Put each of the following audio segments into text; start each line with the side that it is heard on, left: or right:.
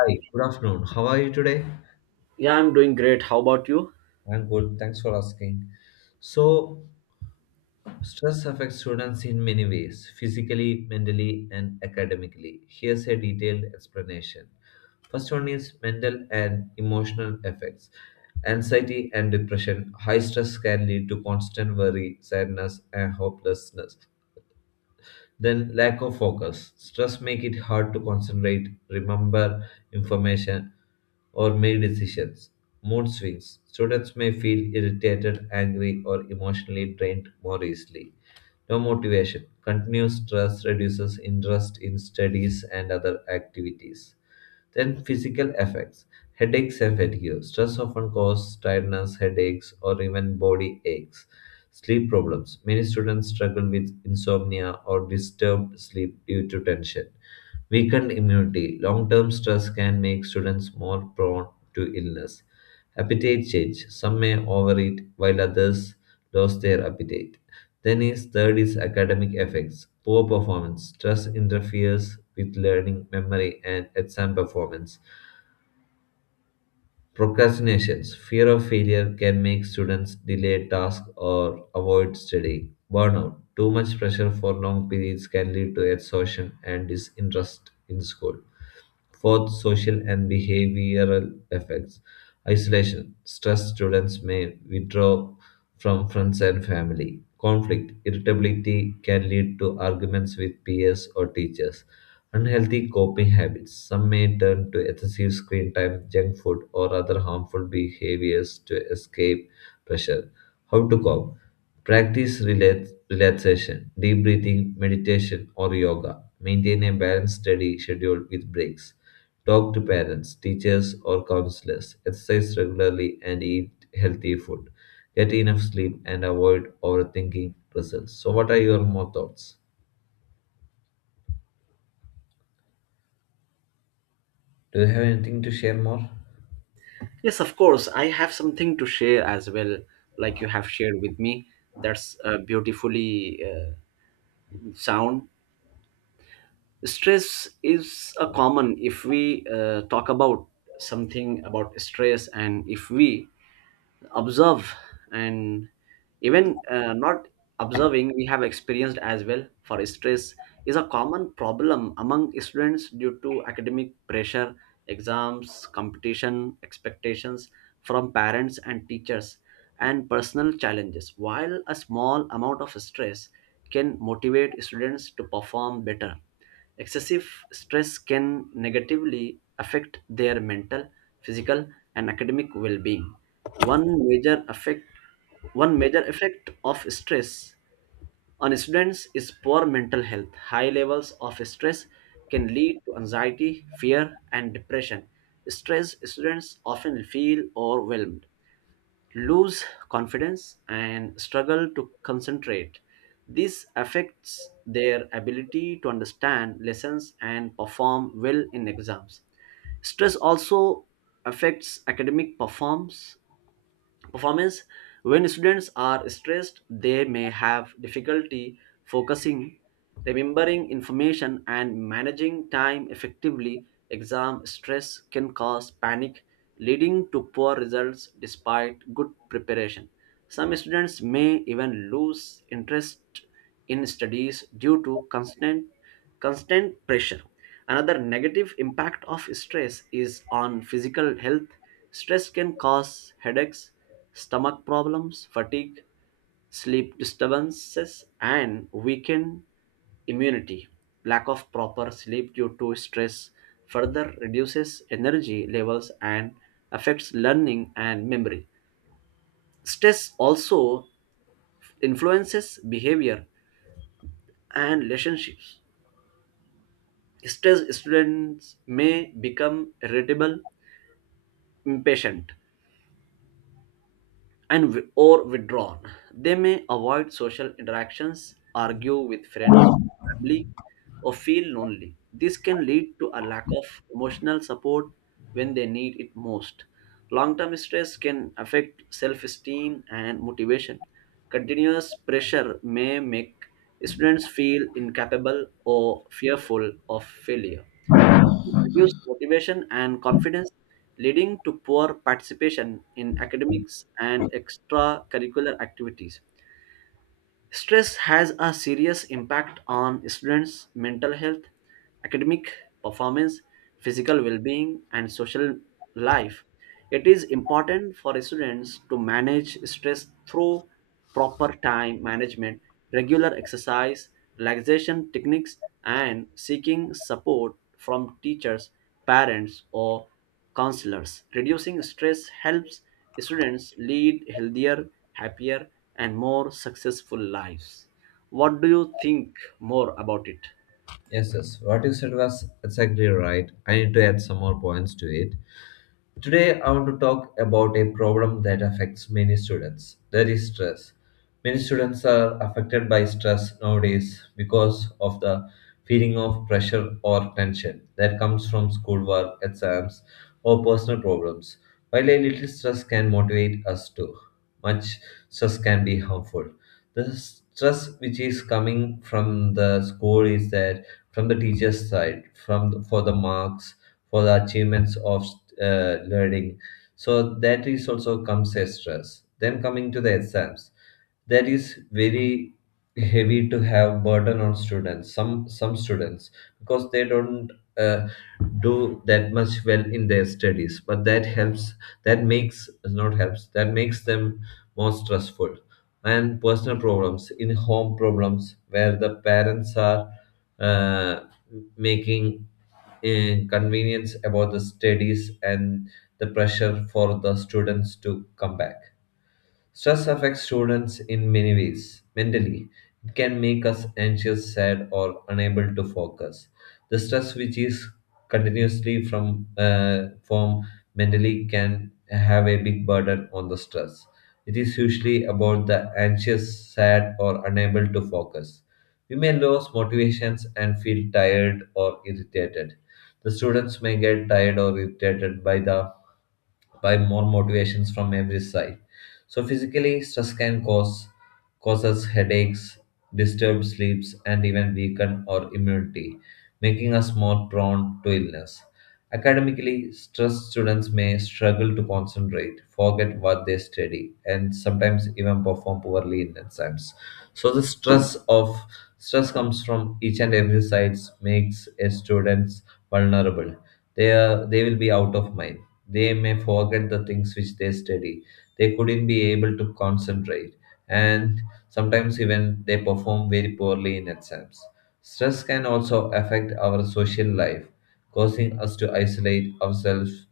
left: Hi, good afternoon. How are you today?
right: Yeah, I'm doing great. How about you?
left: I'm good. Thanks for asking. So, stress affects students in many ways physically, mentally, and academically. Here's a detailed explanation. First one is mental and emotional effects. Anxiety and depression. High stress can lead to constant worry, sadness, and hopelessness. Then lack of focus. Stress make it hard to concentrate, remember information, or make decisions. Mood swings. Students may feel irritated, angry, or emotionally drained more easily. No motivation. Continuous stress reduces interest in studies and other activities. Then physical effects. Headaches and fatigue. Stress often causes tiredness, headaches, or even body aches. Sleep problems. Many students struggle with insomnia or disturbed sleep due to tension. Weakened immunity. Long term stress can make students more prone to illness. Appetite change. Some may overeat while others lose their appetite. Then is third is academic effects. Poor performance. Stress interferes with learning, memory, and exam performance. Procrastinations, fear of failure can make students delay tasks or avoid studying. Burnout, too much pressure for long periods can lead to exhaustion and disinterest in school. Fourth, social and behavioral effects. Isolation, stressed students may withdraw from friends and family. Conflict, irritability can lead to arguments with peers or teachers. Unhealthy coping habits. Some may turn to excessive screen time, junk food, or other harmful behaviors to escape pressure. How to cope? Practice relaxation, deep breathing, meditation, or yoga. Maintain a balanced study schedule with breaks. Talk to parents, teachers, or counselors. Exercise regularly and eat healthy food. Get enough sleep and avoid overthinking results. So, what are your more thoughts? Do you have anything to share more?
right: Yes, of course. I have something to share as well, like you have shared with me. That's beautifully sound. Stress is a common if we talk about something about stress, and if we observe and even not observing, we have experienced as well, for stress is a common problem among students due to academic pressure, exams, competition, expectations from parents and teachers, and personal challenges. While a small amount of stress can motivate students to perform better, excessive stress can negatively affect their mental, physical, and academic well-being. One major effect one major effect of stress on students is poor mental health. High levels of stress can lead to anxiety, fear, and depression. Stressed students often feel overwhelmed, lose confidence, and struggle to concentrate. This affects their ability to understand lessons and perform well in exams. Stress also affects academic performance. When students are stressed, they may have difficulty focusing, remembering information, and managing time effectively. Exam stress can cause panic, leading to poor results despite good preparation. Some students may even lose interest in studies due to constant pressure. Another negative impact of stress is on physical health. Stress can cause headaches, stomach problems, fatigue, sleep disturbances, and weakened immunity. Lack of proper sleep due to stress further reduces energy levels and affects learning and memory. Stress also influences behavior and relationships. Stressed students may become irritable, impatient, and or withdrawn. They may avoid social interactions, argue with friends, family, or feel lonely. This can lead to a lack of emotional support when they need it most. Long term stress can affect self esteem and motivation. Continuous pressure may make students feel incapable or fearful of failure. Reduce motivation and confidence, leading to poor participation in academics and extracurricular activities. Stress has a serious impact on students' mental health, academic performance, physical well being, and social life. It is important for students to manage stress through proper time management, regular exercise, relaxation techniques, and seeking support from teachers, parents, or counselors. Reducing stress helps students lead healthier, happier, and more successful lives. What do you think more about it?
left: Yes, yes. What you said was exactly right. I need to add some more points to it. Today, I want to talk about a problem that affects many students, that is, stress. Many students are affected by stress nowadays because of the feeling of pressure or tension that comes from schoolwork, exams, or personal problems. While a little stress can motivate us, too much stress can be harmful. The stress which is coming from the school is that from the teacher's side, from the, for the marks, for the achievements of learning. So that is also comes as stress. Then coming to the exams, that is very heavy to have burden on students. Some students because they don't uh, do that much well in their studies, but that helps. That makes not helps. That makes them more stressful, and personal problems in home problems where the parents are uh, making convenience about the studies and the pressure for the students to come back. Stress affects students in many ways. Mentally, it can make us anxious, sad, or unable to focus. The stress which is continuously from mentally can have a big burden on the stress. It is usually about the anxious, sad, or unable to focus. We may lose motivations and feel tired or irritated. The students may get tired or irritated by the by more motivations from every side. So physically, stress can causes headaches, disturbed sleeps, and even weaken our immunity, making us more prone to illness. Academically, stressed students may struggle to concentrate, forget what they study, and sometimes even perform poorly in exams. So the stress comes from each and every sides makes a students vulnerable, they will be out of mind, they may forget the things which they study, they couldn't be able to concentrate, and sometimes even they perform very poorly in exams. Stress can also affect our social life, causing us to isolate ourselves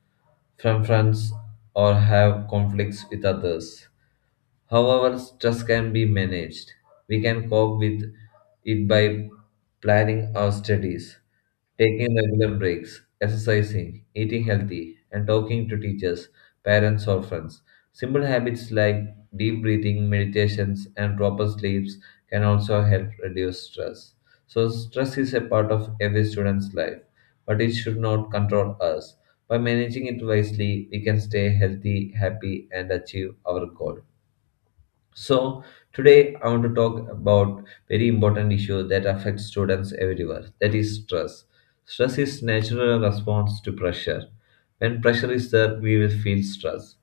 left: from friends or have conflicts with others. However, stress can be managed. We can cope with it by planning our studies, taking regular breaks, exercising, eating healthy, and talking to teachers, parents, or friends. Simple habits like deep breathing, meditations, and proper sleeps can also help reduce stress. So, stress is a part of every student's life, but it should not control us. By managing it wisely, we can stay healthy, happy, and achieve our goal. So today I want to talk about very important issue that affects students everywhere. That is stress. Stress is natural response to pressure. When pressure is there, we will feel stress.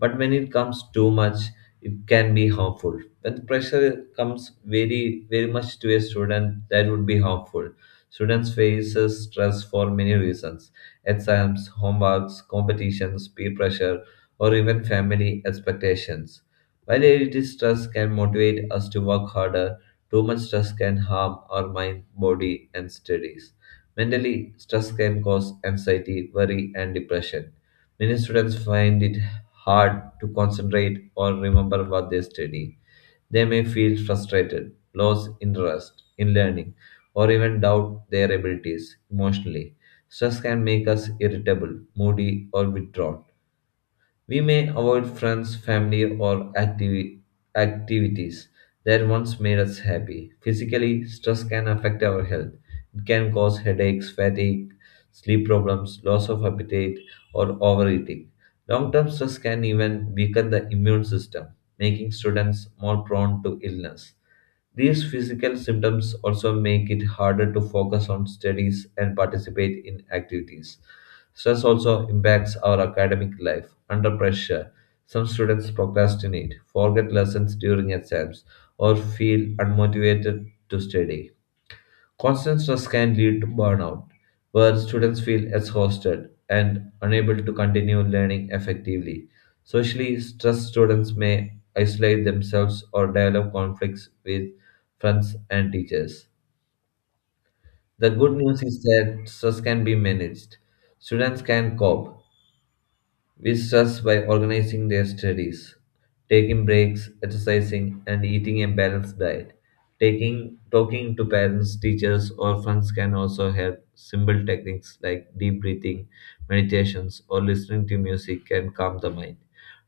left: But when it comes too much, it can be harmful. When pressure comes very very much to a student, that would be harmful. Students faces stress for many reasons: exams, homeworks, competitions, peer pressure, or even family expectations. While little stress can motivate us to work harder, too much stress can harm our mind, body, and studies. Mentally, stress can cause anxiety, worry, and depression. Many students find it hard to concentrate or remember what they study. They may feel frustrated, lose interest in learning, or even doubt their abilities emotionally. Stress can make us irritable, moody, or withdrawn. We may avoid friends, family, or activities that once made us happy. Physically, stress can affect our health. It can cause headaches, fatigue, sleep problems, loss of appetite, or overeating. Long term stress can even weaken the immune system, making students more prone to illness. These physical symptoms also make it harder to focus on studies and participate in activities. Stress also impacts our academic life. Under pressure, some students procrastinate, forget lessons during exams, or feel unmotivated to study. Constant stress can lead to burnout, where students feel exhausted and unable to continue learning effectively. Socially stressed students may isolate themselves or develop conflicts with friends and teachers. The good news is that stress can be managed. Students can cope, we stress by organizing their studies, taking breaks, exercising, and eating a balanced diet. Taking Talking to parents, teachers, or friends can also help. Simple techniques like deep breathing, meditations, or listening to music can calm the mind.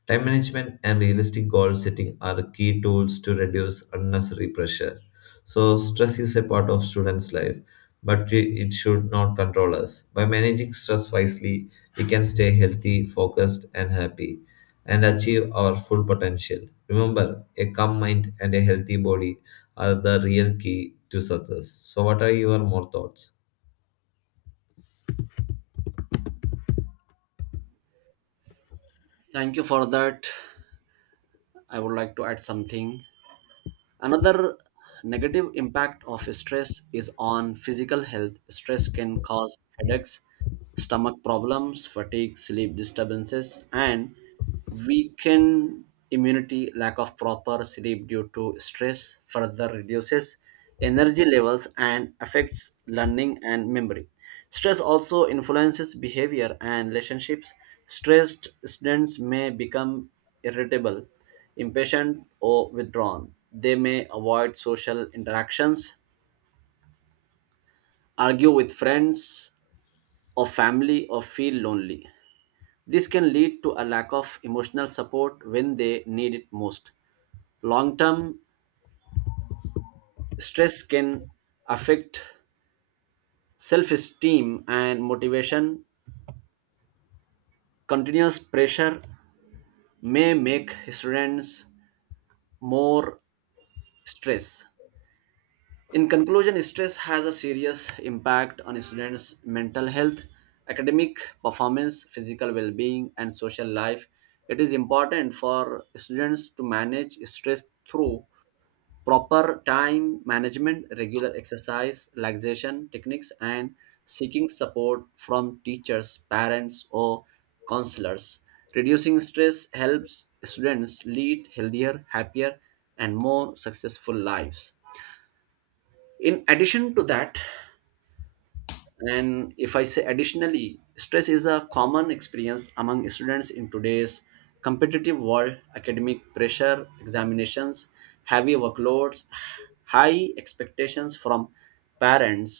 left: Time management and realistic goal setting are key tools to reduce unnecessary pressure. So, stress is a part of students' life, but it should not control us. By managing stress wisely, we can stay healthy, focused, and happy and achieve our full potential. Remember, a calm mind and a healthy body are the real key to success. So, what are your more thoughts?
right: Thank you for that. I would like to add something. Another negative impact of stress is on physical health. Stress can cause headaches, stomach problems, fatigue, sleep disturbances, and weakened immunity. Lack of proper sleep due to stress further reduces energy levels and affects learning and memory. Stress also influences behavior and relationships. Stressed students may become irritable, impatient, or withdrawn. They may avoid social interactions, argue with friends or family, or feel lonely. This can lead to a lack of emotional support when they need it most. Long term stress can affect self esteem and motivation. Continuous pressure may make students more stressed. In conclusion, stress has a serious impact on students' mental health, academic performance, physical well being, and social life. It is important for students to manage stress through proper time management, regular exercise, relaxation techniques, and seeking support from teachers, parents, or counselors. Reducing stress helps students lead healthier, happier, and more successful lives. In addition to that, and if I say additionally, stress is a common experience among students in today's competitive world. Academic pressure, examinations, heavy workloads, high expectations from parents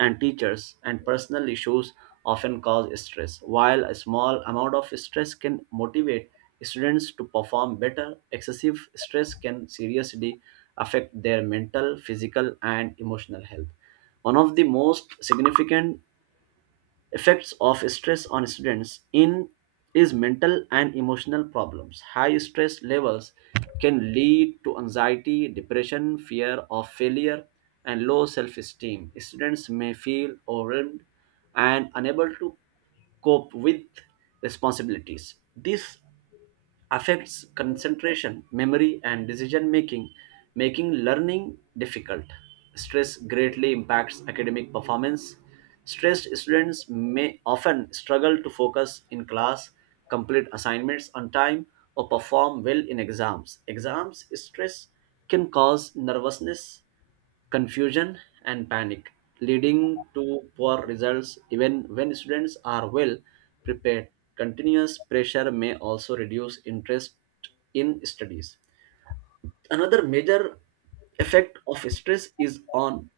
right: and teachers, and personal issues often cause stress. While a small amount of stress can motivate students to perform better, excessive stress can seriously affect their mental, physical, and emotional health. One of the most significant effects of stress on students in is mental and emotional problems. High stress levels can lead to anxiety, depression, fear of failure, and low self-esteem. Students may feel overwhelmed and unable to cope with responsibilities. This affects concentration, memory, and decision making, making learning difficult. Stress greatly impacts academic performance. Stressed students may often struggle to focus in class, complete assignments on time, or perform well in exams. Exams stress can cause nervousness, confusion, and panic, leading to poor results even when students are well prepared. Continuous pressure may also reduce interest in studies. Another major effect of stress is on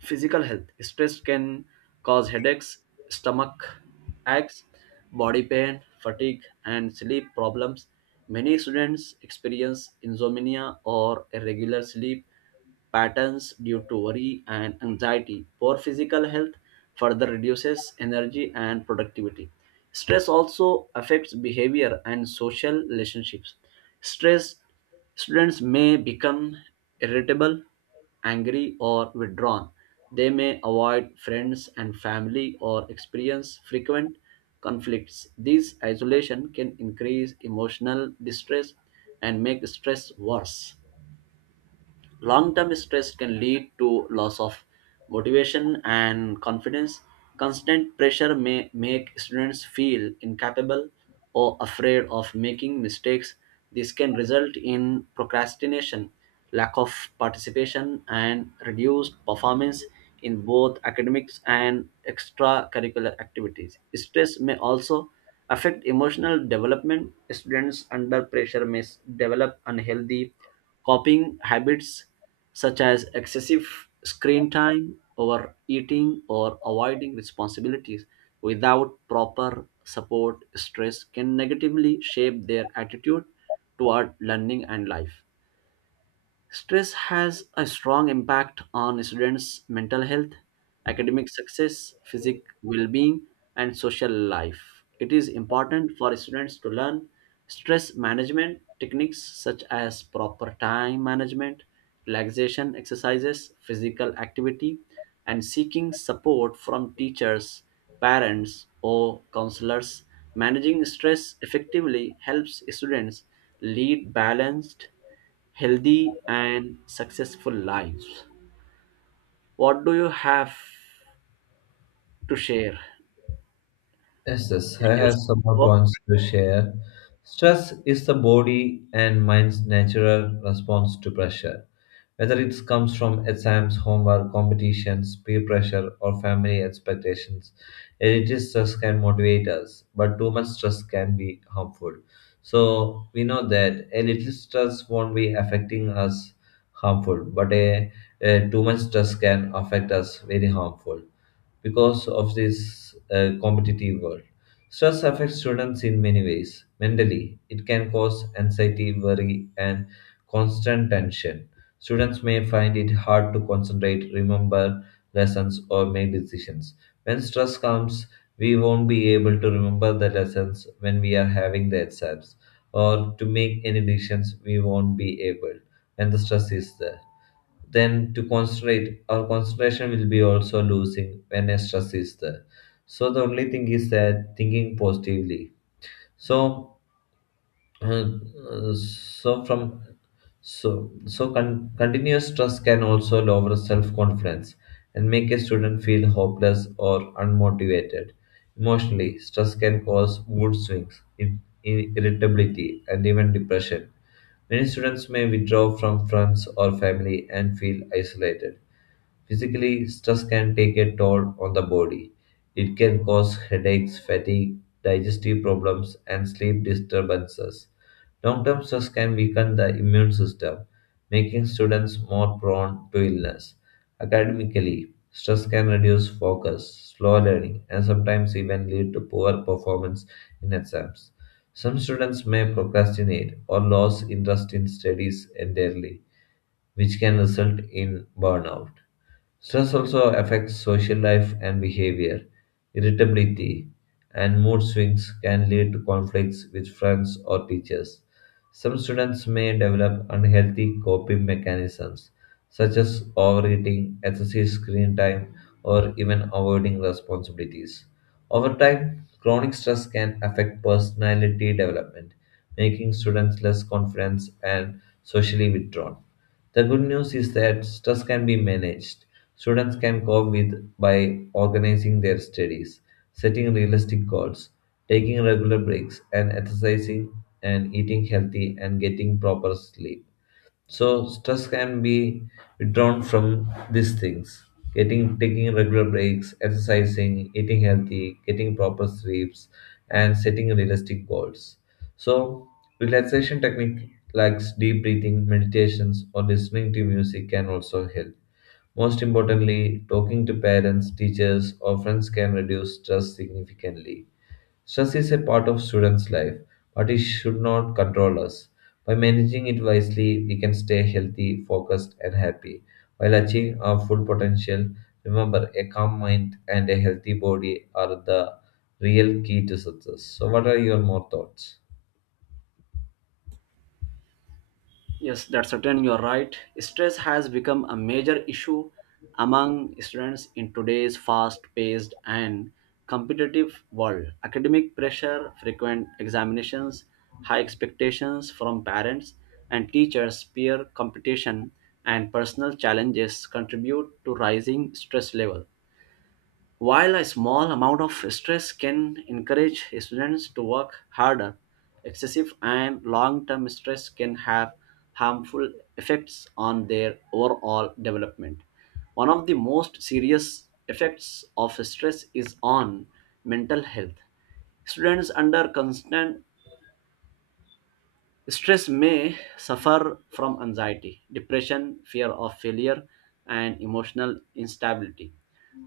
right: physical health. Stress can cause headaches, stomach aches, body pain, fatigue, and sleep problems. Many students experience insomnia or irregular sleep patterns due to worry and anxiety. Poor physical health further reduces energy and productivity. Stress also affects behavior and social relationships. Stress students may become irritable, angry, or withdrawn. They may avoid friends and family or experience frequent conflicts. This isolation can increase emotional distress and make stress worse. Long term stress can lead to loss of motivation and confidence. Constant pressure may make students feel incapable or afraid of making mistakes. This can result in procrastination, lack of participation, and reduced performance in both academics and extracurricular activities. Stress may also affect emotional development. Students under pressure may develop unhealthy copying habits such as excessive screen time, overeating, or avoiding responsibilities. Without proper support, stress can negatively shape their attitude toward learning and life. Stress has a strong impact on students' mental health, academic success, physical well being, and social life. It is important for students to learn stress management techniques such as proper time management, relaxation exercises, physical activity, and seeking support from teachers, parents, or counselors. Managing stress effectively helps students lead balanced, healthy, and successful lives. What do you have to share?
left: Yes, yes,
right: To
left: I
right: share
left: have some
right: something
left: more
right: more?
left: points to share. Stress is the body and mind's natural response to pressure. Whether it comes from exams, homework, competitions, peer pressure, or family expectations, it stress can motivate us, but too much stress can be harmful. So we know that a little stress won't be affecting us harmful, but a too much stress can affect us very harmful because of this competitive world. Stress affects students in many ways. Mentally, it can cause anxiety, worry, and constant tension. Students may find it hard to concentrate, remember lessons, or make decisions. When stress comes, we won't be able to remember the lessons when we are having the exams, or to make any decisions we won't be able when the stress is there. Then to concentrate, our concentration will be also losing when a stress is there. So the only thing is that thinking positively. So uh, uh, so from so so con- continuous stress can also lower self confidence and make a student feel hopeless or unmotivated. Emotionally, stress can cause mood swings, in irritability, and even depression. Many students may withdraw from friends or family and feel isolated. Physically, stress can take a toll on the body. It can cause headaches, fatigue, digestive problems, and sleep disturbances. Long term stress can weaken the immune system, making students more prone to illness. Academically, stress can reduce focus, slow learning, and sometimes even lead to poor performance in exams. Some students may procrastinate or lose interest in studies entirely, which can result in burnout. Stress also affects social life and behavior. Irritability and mood swings can lead to conflicts with friends or teachers. Some students may develop unhealthy coping mechanisms, such as overeating, excessive screen time, or even avoiding responsibilities. Over time, chronic stress can affect personality development, making students less confident and socially withdrawn. The good news is that stress can be managed. Students can cope with by organizing their studies, setting realistic goals, taking regular breaks, and exercising and eating healthy and getting proper sleep. So stress can be withdrawn from these things. Getting taking regular breaks, exercising, eating healthy, getting proper sleeps, and setting realistic goals. So relaxation technique like deep breathing, meditations, or listening to music can also help. Most importantly, talking to parents, teachers, or friends can reduce stress significantly. Stress is a part of students' life, but it should not control us. By managing it wisely, we can stay healthy, focused, and happy while achieving our full potential. Remember, a calm mind and a healthy body are the real key to success. So, what are your more thoughts?
right: Yes, that's certain. You're right. Stress has become a major issue among students in today's fast paced and competitive world. Academic pressure, frequent examinations, high expectations from parents and teachers, peer competition, and personal challenges contribute to rising stress level. While a small amount of stress can encourage students to work harder, excessive and long term stress can have harmful effects on their overall development. One of the most serious effects of stress is on mental health. Students under constant stress may suffer from anxiety, depression, fear of failure, and emotional instability.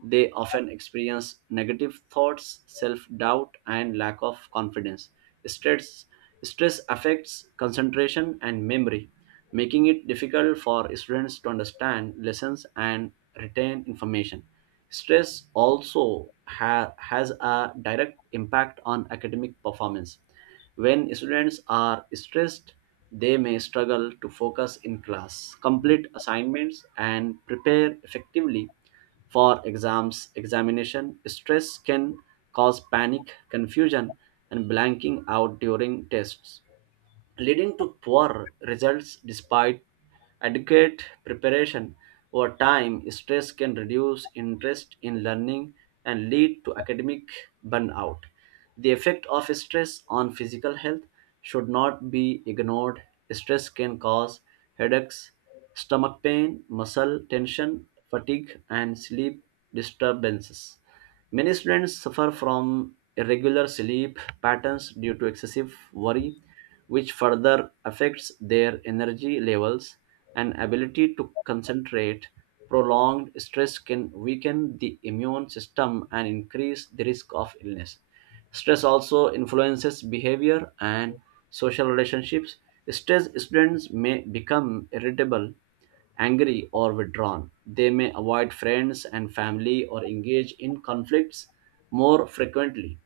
right: They often experience negative thoughts, self doubt, and lack of confidence. Stress, stress affects concentration and memory, making it difficult for students to understand lessons and retain information. Stress also has a direct impact on academic performance. When students are stressed, they may struggle to focus in class, complete assignments, and prepare effectively for exams. Examination stress can cause panic, confusion, and blanking out during tests, leading to poor results despite adequate preparation. Over time, stress can reduce interest in learning and lead to academic burnout. The effect of stress on physical health should not be ignored. Stress can cause headaches, stomach pain, muscle tension, fatigue, and sleep disturbances. Many students suffer from irregular sleep patterns due to excessive worry, which further affects their energy levels and ability to concentrate. Prolonged stress can weaken the immune system and increase the risk of illness. Stress also influences behavior and social relationships. Stressed students may become irritable, angry, or withdrawn. They may avoid friends and family or engage in conflicts more frequently.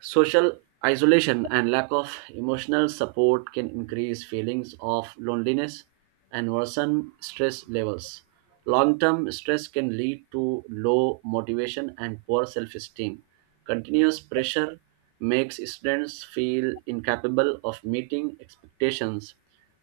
right: Social isolation and lack of emotional support can increase feelings of loneliness and worsen stress levels. Long term stress can lead to low motivation and poor self esteem. Continuous pressure makes students feel incapable of meeting expectations.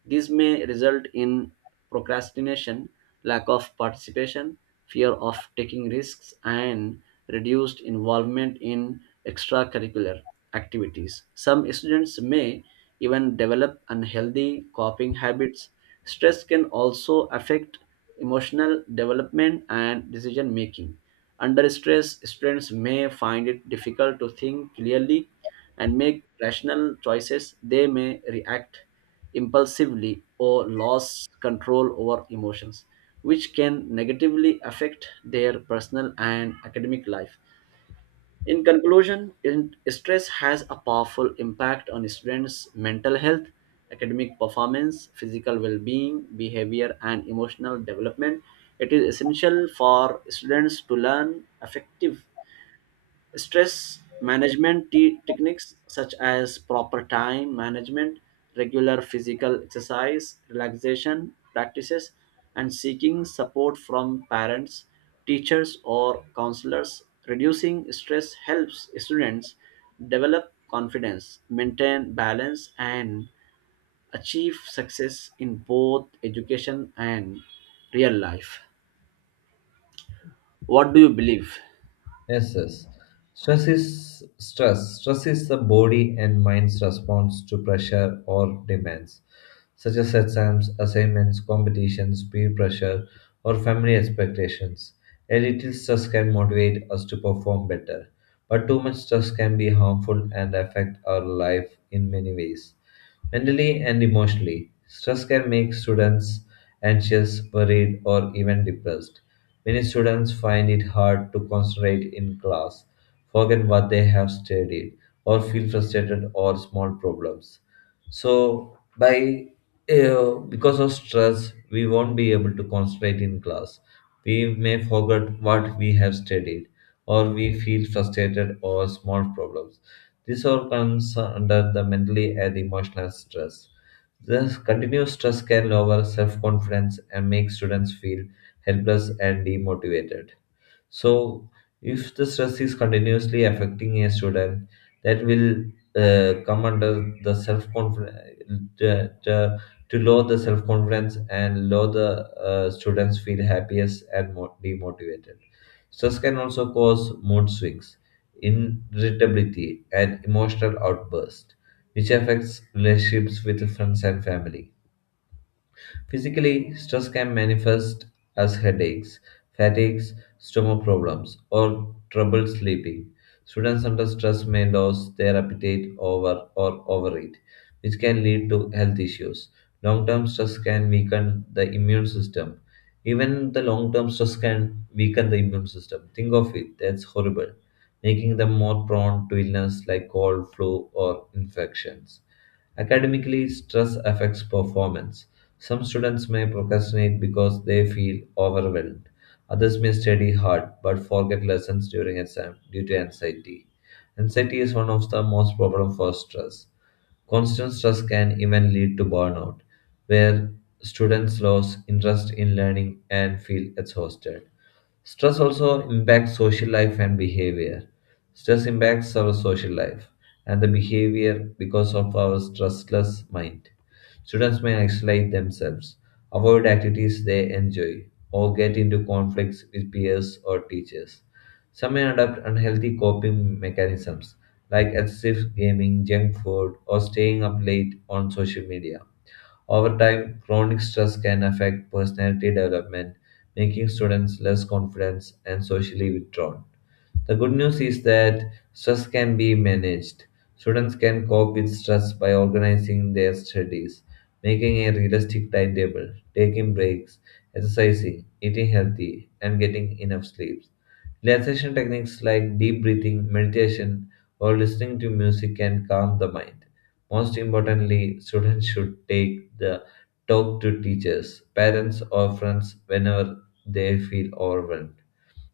right: This may result in procrastination, lack of participation, fear of taking risks, and reduced involvement in extracurricular activities. Some students may even develop unhealthy coping habits. Stress can also affect emotional development and decision making. Under stress, students may find it difficult to think clearly and make rational choices. They may react impulsively or lose control over emotions, which can negatively affect their personal and academic life. In conclusion, stress has a powerful impact on students' mental health, academic performance, physical well being, behavior, and emotional development. It is essential for students to learn effective stress management techniques such as proper time management, regular physical exercise, relaxation practices, and seeking support from parents, teachers, or counselors. Reducing stress helps students develop confidence, maintain balance, and achieve success in both education and real life. What do you believe?
left: Yes, yes. Stress is stress. Stress is the body and mind's response to pressure or demands, such as exams, assignments, competitions, peer pressure, or family expectations. A little stress can motivate us to perform better, but too much stress can be harmful and affect our life in many ways. Mentally and emotionally, stress can make students anxious, worried, or even depressed. Many students find it hard to concentrate in class, forget what they have studied, or feel frustrated or small problems. So, by because of stress, we won't be able to concentrate in class. We may forget what we have studied, or we feel frustrated or small problems. This all comes under the mentally and emotional stress. This continuous stress can lower self confidence and make students feel helpless and demotivated. So, if the stress is continuously affecting a student, that will come under the self confidence to, to, to lower the self confidence and lower the students feel happiest and more demotivated. Stress can also cause mood swings, irritability, and emotional outbursts, which affects relationships with friends and family. Physically, stress can manifest as headaches, fatigues, stomach problems, or trouble sleeping. Students under stress may lose their appetite over or overeat, which can lead to health issues. Long term stress can weaken the immune system. Even the long term stress can weaken the immune system. Think of it, that's horrible, making them more prone to illness like cold, flu, or infections. Academically, stress affects performance. Some students may procrastinate because they feel overwhelmed. Others may study hard but forget lessons during exam due to anxiety. Anxiety is one of the most problem for stress. Constant stress can even lead to burnout, where students lose interest in learning and feel exhausted. Stress also impacts social life and behavior. Stress impacts our social life and the behavior because of our stressless mind. Students may isolate themselves, avoid activities they enjoy, or get into conflicts with peers or teachers. Some may adopt unhealthy coping mechanisms like excessive gaming, junk food, or staying up late on social media. Over time, chronic stress can affect personality development, making students less confident and socially withdrawn. The good news is that stress can be managed. Students can cope with stress by organizing their studies, making a realistic timetable, taking breaks, exercising, eating healthy, and getting enough sleep. Relaxation techniques like deep breathing, meditation, or listening to music can calm the mind. Most importantly, students should take the talk to teachers, parents, or friends whenever they feel overwhelmed.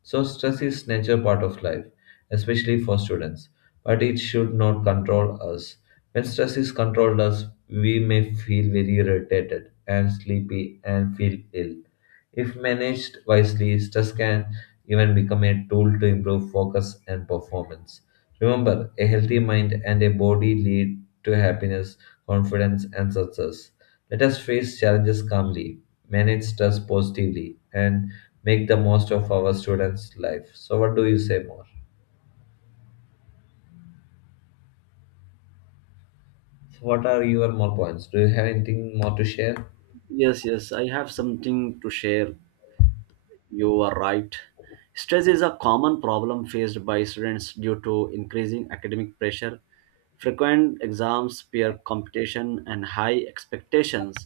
left: So, stress is nature part of life, especially for students, but it should not control us. When stress is controlled us, we may feel very irritated and sleepy and feel ill. If managed wisely, stress can even become a tool to improve focus and performance. Remember, a healthy mind and a body lead to happiness, confidence, and success. Let us face challenges calmly, manage stress positively, and make the most of our students' life. So, what do you say more? So what are your more points? Do you have anything more to share?
right: Yes, yes, I have something to share. You are right. Stress is a common problem faced by students due to increasing academic pressure. Frequent exams, peer competition, and high expectations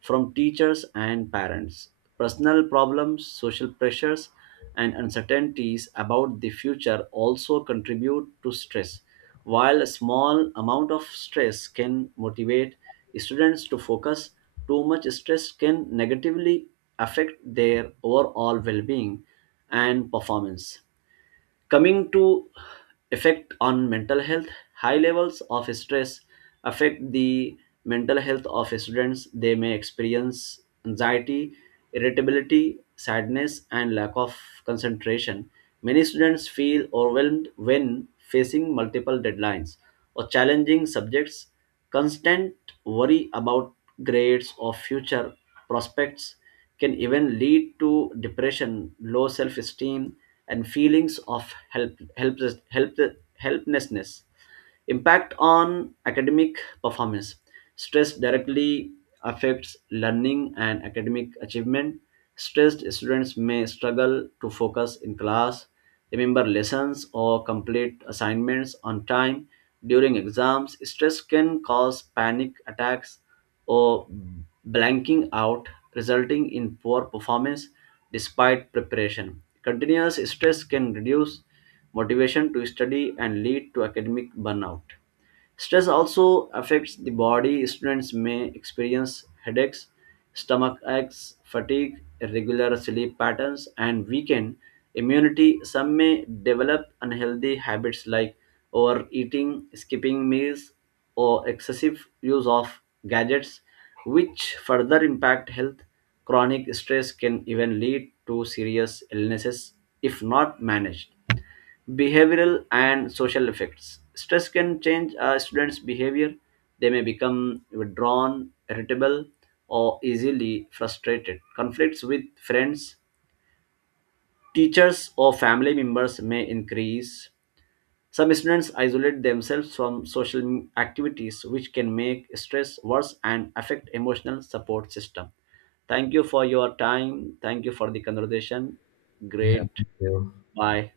right: from teachers and parents, personal problems, social pressures, and uncertainties about the future also contribute to stress. While a small amount of stress can motivate students to focus, too much stress can negatively affect their overall well being and performance. Coming to effect on mental health, high levels of stress affect the mental health of students. They may experience anxiety, irritability, sadness, and lack of concentration. Many students feel overwhelmed when facing multiple deadlines or challenging subjects. Constant worry about grades or future prospects can even lead to depression, low self esteem, and feelings of helplessness. Impact on academic performance. Stress directly affects learning and academic achievement. Stressed students may struggle to focus in class, remember lessons, or complete assignments on time. During exams, stress can cause panic attacks or blanking out, resulting in poor performance despite preparation. Continuous stress can reduce motivation to study and lead to academic burnout. Stress also affects the body. Students may experience headaches, stomach aches, fatigue, irregular sleep patterns, and weakened immunity. Some may develop unhealthy habits like overeating, skipping meals, or excessive use of gadgets, which further impact health. Chronic stress can even lead to serious illnesses if not managed. Behavioral and social effects. Stress can change a student's behavior. They may become withdrawn, irritable, or easily frustrated. Conflicts with friends, teachers, or family members may increase. Some students isolate themselves from social activities, which can make stress worse and affect emotional support system. Thank you for your time. Thank you for the conversation.
left: Yeah,
right: Great.
left: thank you.
right: Bye.